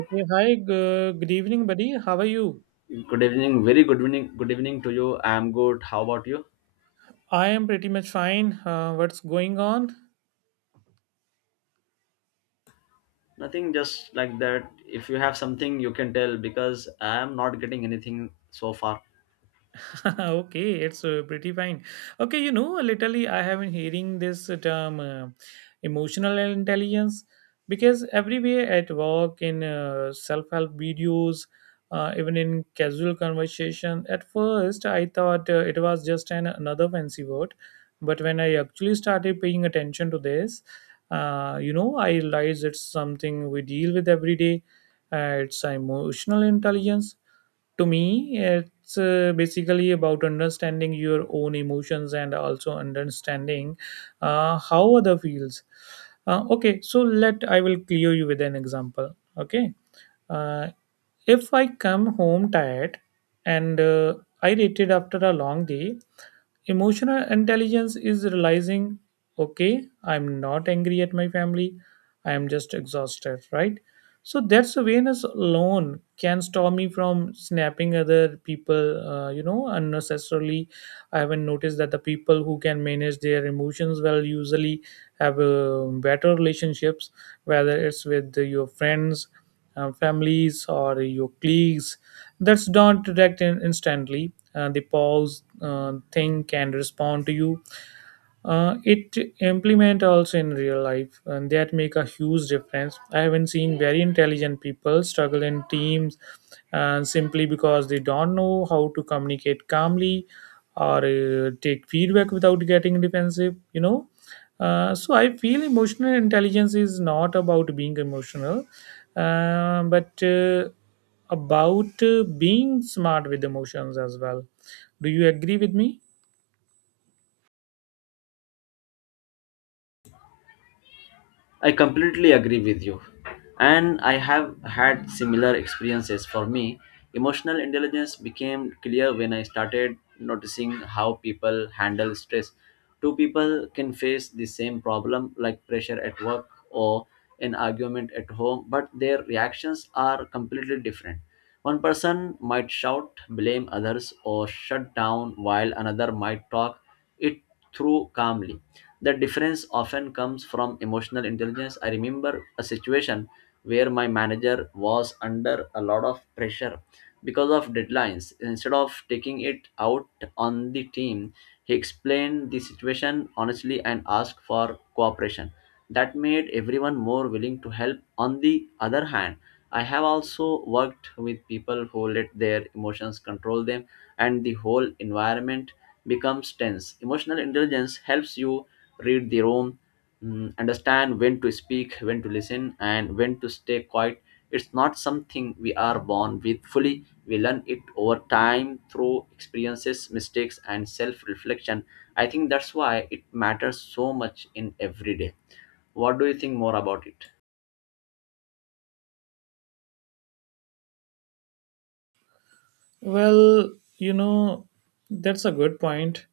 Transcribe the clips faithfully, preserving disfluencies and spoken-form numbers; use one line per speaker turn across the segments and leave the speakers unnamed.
Okay, hi, g- good evening, buddy. How are you?
Good evening. Very good evening. Good evening to you. I'm good. How about you?
I am pretty much fine. Uh, what's going on?
Nothing, just like that. If you have something, you can tell because I'm not getting anything so far.
Okay, it's uh, pretty fine. Okay, you know, literally, I have been hearing this term uh, emotional intelligence, because everywhere at work, in uh, self help videos, uh, even in casual conversation. At first I thought uh, it was just an, another fancy word. But when I actually started paying attention to this, uh, you know, I realized it's something we deal with every day. Uh, it's emotional intelligence to me. It's uh, basically about understanding your own emotions and also understanding uh, how other feels. Uh, okay, so let I will clear you with an example. Okay. uh, if I come home tired and uh, I rated after a long day. Emotional intelligence is realizing, okay, I'm not angry at my family, I am just exhausted, right? So that's awareness alone can stop me from snapping other people, uh, you know, unnecessarily. I haven't noticed that the people who can manage their emotions well usually have uh, better relationships, whether it's with your friends, uh, families, or your colleagues. That's not direct, in- instantly uh, they pause, uh, think and respond to you. Uh, it implement also in real life, and that make a huge difference. I haven't seen very intelligent people struggle in teams, and simply because they don't know how to communicate calmly or uh, take feedback without getting defensive you know uh, So I feel emotional intelligence is not about being emotional, uh, but uh, about uh, being smart with emotions as well. Do you agree with me?
I completely agree with you. And I have had similar experiences. For me, emotional intelligence became clear when I started noticing how people handle stress. Two people can face the same problem, like pressure at work or an argument at home, but their reactions are completely different. One person might shout, blame others, or shut down, while another might talk it through calmly. The difference often comes from emotional intelligence. I remember a situation where my manager was under a lot of pressure because of deadlines. Instead of taking it out on the team, he explained the situation honestly and asked for cooperation. That made everyone more willing to help. On the other hand, I have also worked with people who let their emotions control them, and the whole environment becomes tense. Emotional intelligence helps you read the room, mm, understand when to speak, when to listen, and when to stay quiet. It's not something we are born with fully. We learn it over time through experiences, mistakes, and self reflection. I think that's why it matters so much in every day. What do you think more about it?
Well, you know, that's a good point.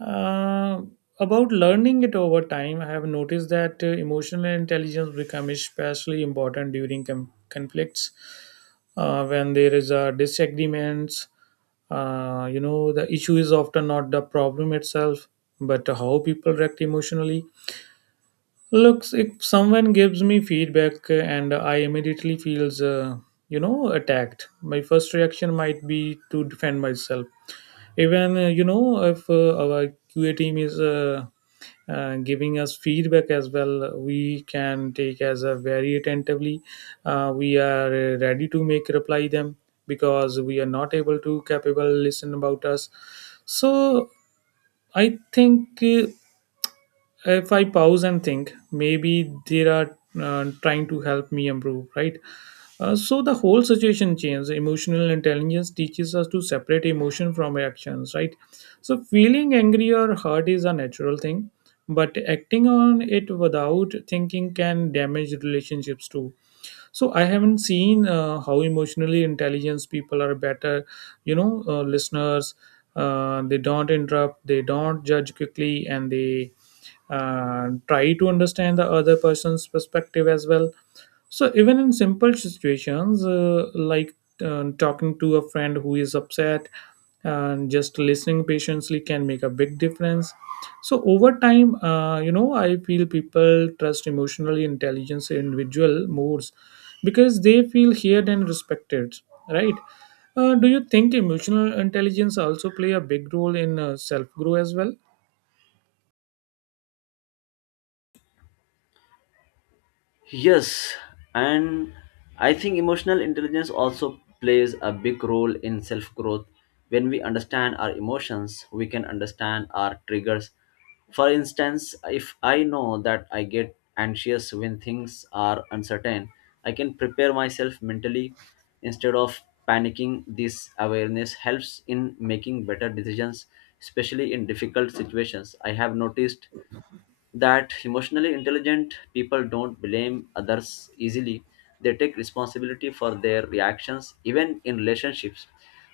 Uh, about learning it over time, I have noticed that uh, emotional intelligence becomes especially important during com- conflicts, uh, when there is a disagreements. Uh, you know, the issue is often not the problem itself, but how people react emotionally. Looks, if someone gives me feedback uh, and I immediately feels, uh, you know, attacked. My first reaction might be to defend myself, even uh, you know if uh, our QA team is uh, uh, giving us feedback as well. We can take as a very attentively. Uh, we are uh, ready to make reply them, because we are not able to capable listen about us. So I think, uh, if I pause and think, maybe they are uh, trying to help me improve, right? Uh, so the whole situation changes. Emotional intelligence teaches us to separate emotion from actions, right? So feeling angry or hurt is a natural thing, but acting on it without thinking can damage relationships too. So I haven't seen uh, how emotionally intelligent people are better, you know, uh, listeners. Uh, they don't interrupt, they don't judge quickly, and they uh, try to understand the other person's perspective as well. So even in simple situations uh, like um, talking to a friend who is upset and just listening patiently can make a big difference. So over time, uh, you know I feel people trust emotionally intelligent individual more, because they feel heard and respected, right? Uh, do you think emotional intelligence also play a big role in uh, self grow as well?
Yes, and I think emotional intelligence also plays a big role in self growth. When we understand our emotions, we can understand our triggers. For instance, if I know that I get anxious when things are uncertain, I can prepare myself mentally instead of panicking. This awareness helps in making better decisions, especially in difficult situations. I have noticed that emotionally intelligent people don't blame others easily. They take responsibility for their reactions, even in relationships.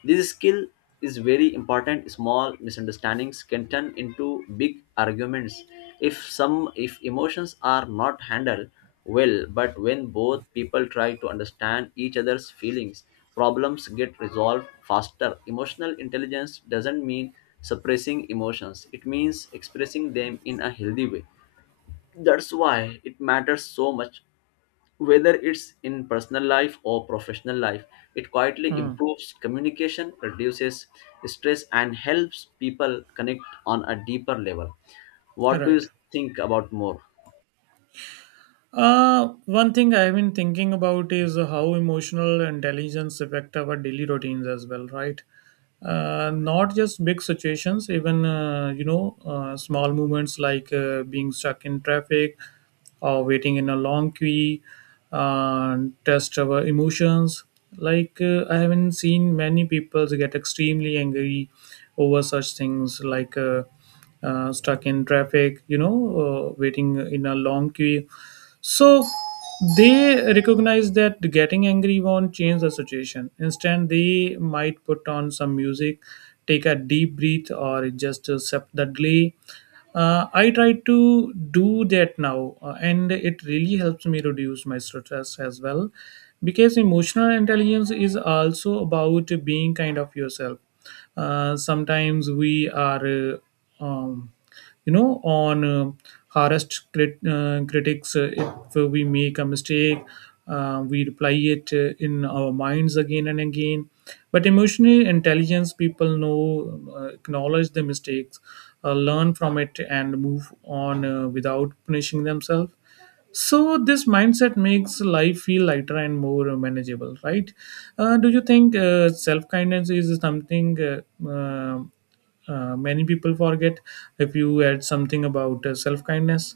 This skill is very important. Small misunderstandings can turn into big arguments if some if emotions are not handled well. But when both people try to understand each other's feelings, problems get resolved faster. Emotional intelligence doesn't mean suppressing emotions. It means expressing them in a healthy way. That's why it matters so much, whether it's in personal life or professional life. It quietly
Hmm.
improves communication, reduces stress and helps people connect on a deeper level. What do you
Right.
think about more?
Uh, one thing I've been thinking about is how emotional intelligence affect our daily routines as well, right? Uh, not just big situations, even uh, you know, uh, small moments like uh, being stuck in traffic or waiting in a long queue, uh, test our emotions. Like uh, I haven't seen many people get extremely angry over such things, like uh, uh, stuck in traffic, you know, uh, waiting in a long queue. So they recognize that getting angry won't change the situation. Instead, they might put on some music, take a deep breath, or just accept the delay. Uh, I try to do that now, uh, and it really helps me reduce my stress as well. Because emotional intelligence is also about being kind of yourself. Uh, sometimes we are uh, um, you know on uh, harassed, crit- uh, critics, uh, if we make a mistake, uh, we reply it uh, in our minds again and again. But emotional intelligence people know, uh, acknowledge the mistakes, uh, learn from it and move on uh, without punishing themselves. So this mindset makes life feel lighter and more manageable, right? Uh, do you think uh, self kindness is something uh, uh, uh, many people forget? If you add something about uh, self kindness.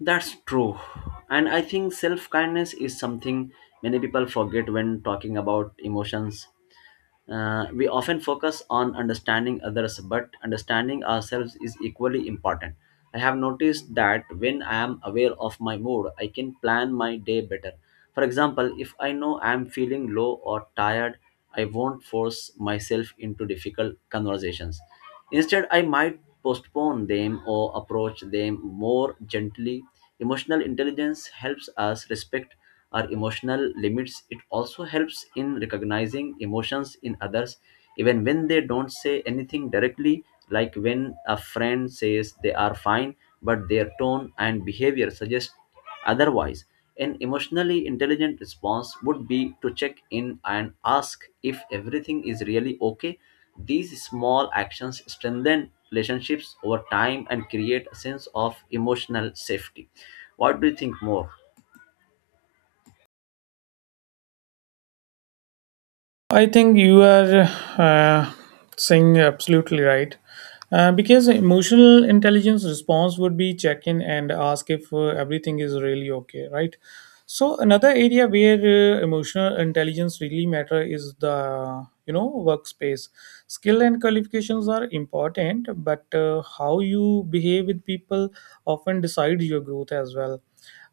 That's true, and I think self kindness is something many people forget when talking about emotions. Uh, we often focus on understanding others, but understanding ourselves is equally important. I have noticed that when I am aware of my mood, I can plan my day better. For example, if I know I am feeling low or tired, I won't force myself into difficult conversations. Instead, I might postpone them or approach them more gently. Emotional intelligence helps us respect our emotional limits. It also helps in recognizing emotions in others, even when they don't say anything directly, like when a friend says they are fine, but their tone and behavior suggest otherwise. An emotionally intelligent response would be to check in and ask if everything is really okay. These small actions strengthen relationships over time and create a sense of emotional safety. What do you think more?
I think you are, uh, saying absolutely right. Uh, because emotional intelligence response would be check in and ask if uh, everything is really okay, right? So another area where uh, emotional intelligence really matter is the you know workspace. Skill and qualifications are important, but uh, how you behave with people often decides your growth as well.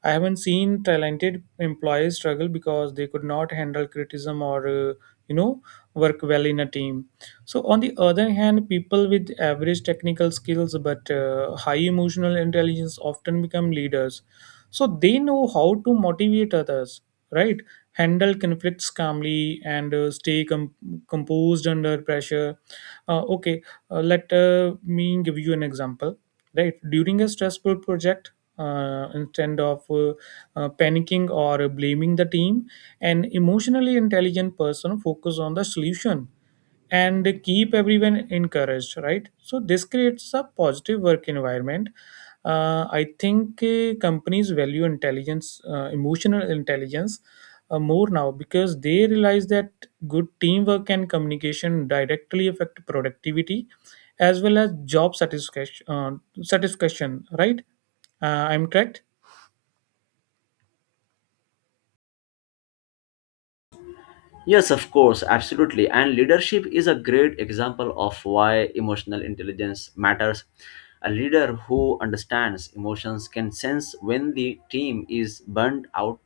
I haven't seen talented employees struggle because they could not handle criticism or uh, you know work well in a team. So on the other hand, people with average technical skills but uh, high emotional intelligence often become leaders. So they know how to motivate others, right? Handle conflicts calmly and uh, stay com- composed under pressure. Uh, okay, uh, let uh, me give you an example, right? During a stressful project, uh, instead of uh, uh, panicking or blaming the team. An emotionally intelligent person focus on the solution and keep everyone encouraged, right? So this creates a positive work environment. uh, I think uh, companies value intelligence uh, emotional intelligence uh, more now, because they realize that good teamwork and communication directly affect productivity as well as job satisfaction uh, satisfaction, right? uh, I'm correct?
Yes, of course, absolutely. And leadership is a great example of why emotional intelligence matters. A leader who understands emotions can sense when the team is burnt out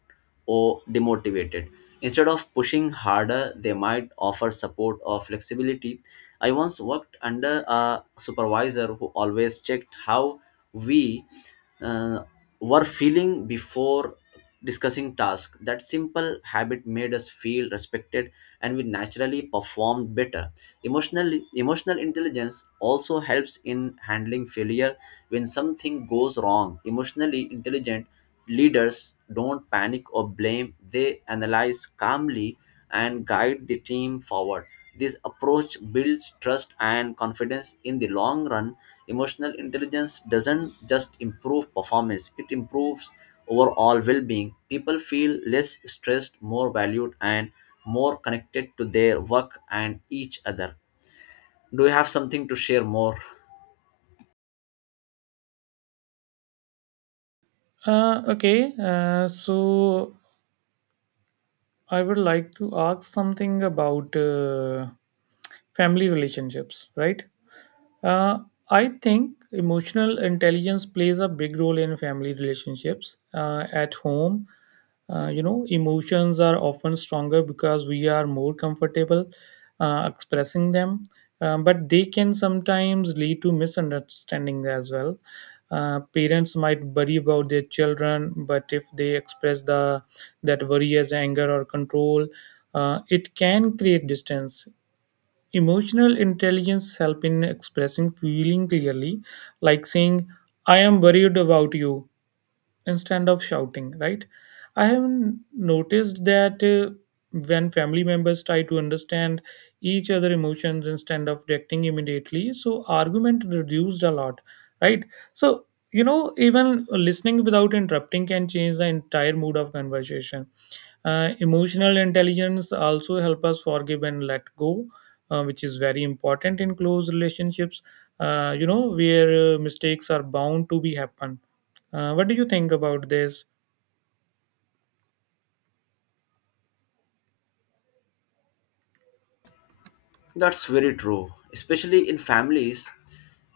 or demotivated. Instead of pushing harder, they might offer support or flexibility. I once worked under a supervisor who always checked how we uh, were feeling before discussing task. That simple habit made us feel respected and we naturally performed better. Emotional emotional intelligence also helps in handling failure when something goes wrong. Emotionally intelligent leaders don't panic or blame, they analyze calmly and guide the team forward. This approach builds trust and confidence in the long run. Emotional intelligence doesn't just improve performance, it improves overall well-being. People feel less stressed, more valued, and more connected to their work and each other. Do you have something to share more?
uh, Okay, uh, so I would like to ask something about uh, family relationships, right? Uh, I think emotional intelligence plays a big role in family relationships. Uh, at home, uh, you know, emotions are often stronger because we are more comfortable uh, expressing them. Um, but they can sometimes lead to misunderstanding as well. Uh, parents might worry about their children, but if they express the that worry as anger or control, uh, it can create distance. Emotional intelligence helps in expressing feeling clearly, like saying, I am worried about you, instead of shouting, right? I have noticed that, uh, when family members try to understand each other emotions instead of reacting immediately, so argument reduced a lot, right? So, you know, even listening without interrupting can change the entire mood of conversation. Uh, emotional intelligence also help us forgive and let go, uh, which is very important in close relationships, Uh, you know where uh, mistakes are bound to be happen. Uh, what do you think about this?
That's very true, especially in families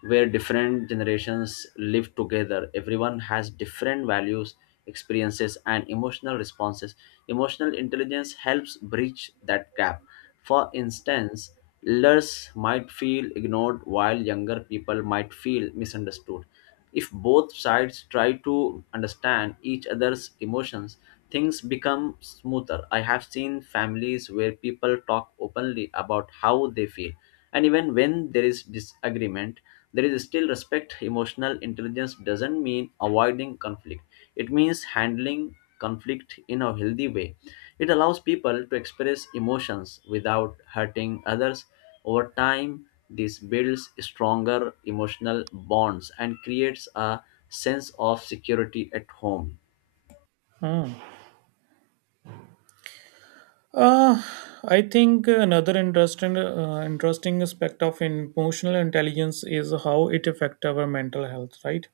where different generations live together. Everyone has different values, experiences, and emotional responses. Emotional intelligence helps bridge that gap. For instance, elders might feel ignored while younger people might feel misunderstood. If both sides try to understand each other's emotions, things become smoother. I have seen families where people talk openly about how they feel, and even when there is disagreement, there is still respect. Emotional intelligence doesn't mean avoiding conflict, it means handling conflict in a healthy way. It allows people to express emotions without hurting others. Over time, this builds stronger emotional bonds and creates a sense of security at home.
Hmm. Uh, I think another interesting, uh, interesting aspect of emotional intelligence is how it affects our mental health, right?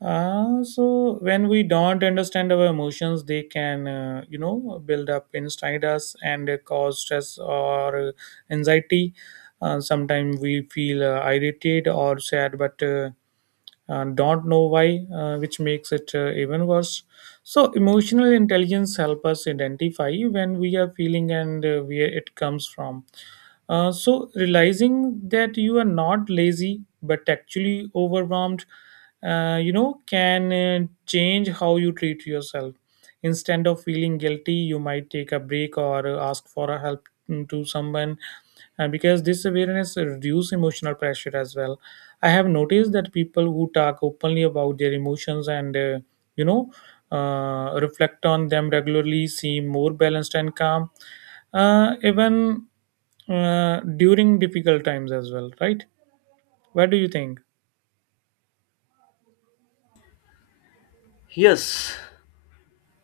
Uh, so when we don't understand our emotions, they can, uh, you know, build up inside us, and uh, cause stress or uh, anxiety. Uh, sometimes we feel uh, irritated or sad, but uh, uh, don't know why, uh, which makes it uh, even worse. So emotional intelligence help us identify when we are feeling and uh, where it comes from. Uh, so realizing that you are not lazy but actually overwhelmed, uh, you know can uh, change how you treat yourself. Instead of feeling guilty, you might take a break or uh, ask for a help, mm, to someone, uh, because this awareness reduce emotional pressure as well. I have noticed that people who talk openly about their emotions and uh, you know uh, reflect on them regularly seem more balanced and calm, uh, even uh, during difficult times as well, right? What do you think?
Yes,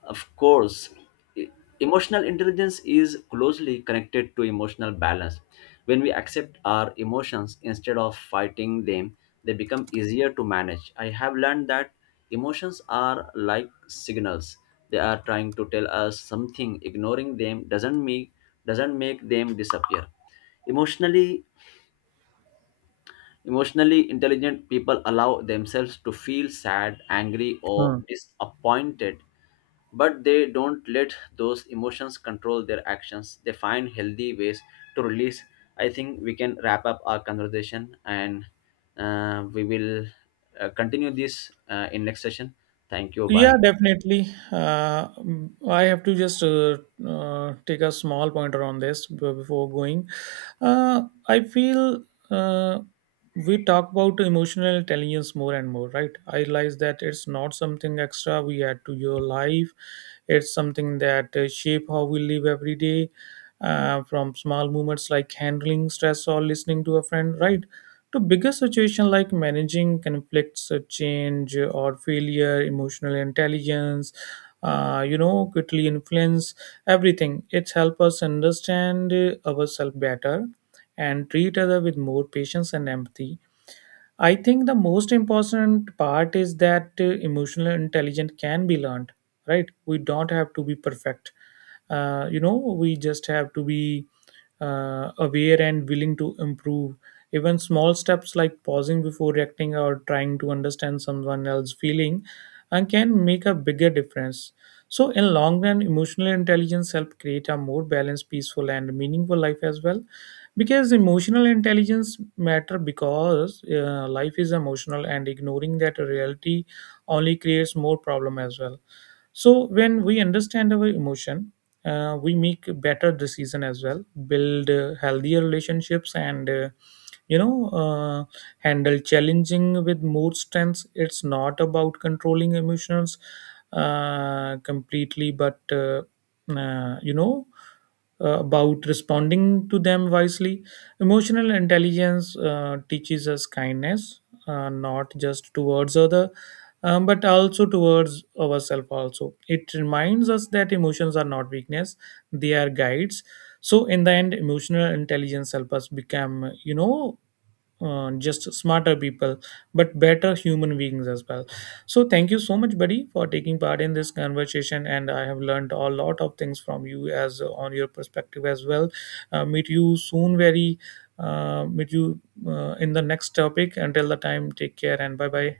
of course, e- emotional intelligence is closely connected to emotional balance. When we accept our emotions instead of fighting them, they become easier to manage. I have learned that emotions are like signals. They are trying to tell us something. Ignoring them doesn't make doesn't make them disappear. Emotionally emotionally intelligent people allow themselves to feel sad, angry or
Hmm.
disappointed, but they don't let those emotions control their actions. They find healthy ways to release. I think we can wrap up our conversation, and uh, we will uh, continue this uh, in next session. Thank you,
Yeah,
bye.
definitely. Uh, mm, I have to just uh, uh, take a small pointer on this b- before going. Uh, I feel uh, we talk about emotional intelligence more and more, right? I realize that it's not something extra we add to your life. It's something that uh, shape how we live every day, uh, from small moments like handling stress or listening to a friend, right? To bigger situations like managing conflicts, uh, change, uh, or failure. Emotional intelligence, uh, you know, quickly influence everything. It helps us understand uh, ourselves better and treat other with more patience and empathy. I think the most important part is that uh, emotional intelligence can be learned, right? We don't have to be perfect. Uh, you know, we just have to be uh, aware and willing to improve. Even small steps like pausing before reacting or trying to understand someone else's feeling uh, can make a bigger difference. So, in long run, emotional intelligence help create a more balanced, peaceful, and meaningful life as well. Because emotional intelligence matter, because uh, life is emotional, and ignoring that reality only creates more problem as well. So when we understand our emotion, uh, we make better decision as well, build uh, healthier relationships, and uh, you know uh, handle challenging with more strength. It's not about controlling emotions uh, completely, but uh, uh, you know uh, about responding to them wisely. Emotional intelligence uh, teaches us kindness, uh, not just towards other, um, but also towards ourselves also. It reminds us that emotions are not weakness, they are guides. So in the end, emotional intelligence help us become, you know uh, just smarter people, but better human beings as well. So thank you so much buddy for taking part in this conversation, and I have learned a lot of things from you, as uh, on your perspective as well. Uh, meet you soon, very uh, meet you uh, in the next topic. Until the time, take care and bye bye.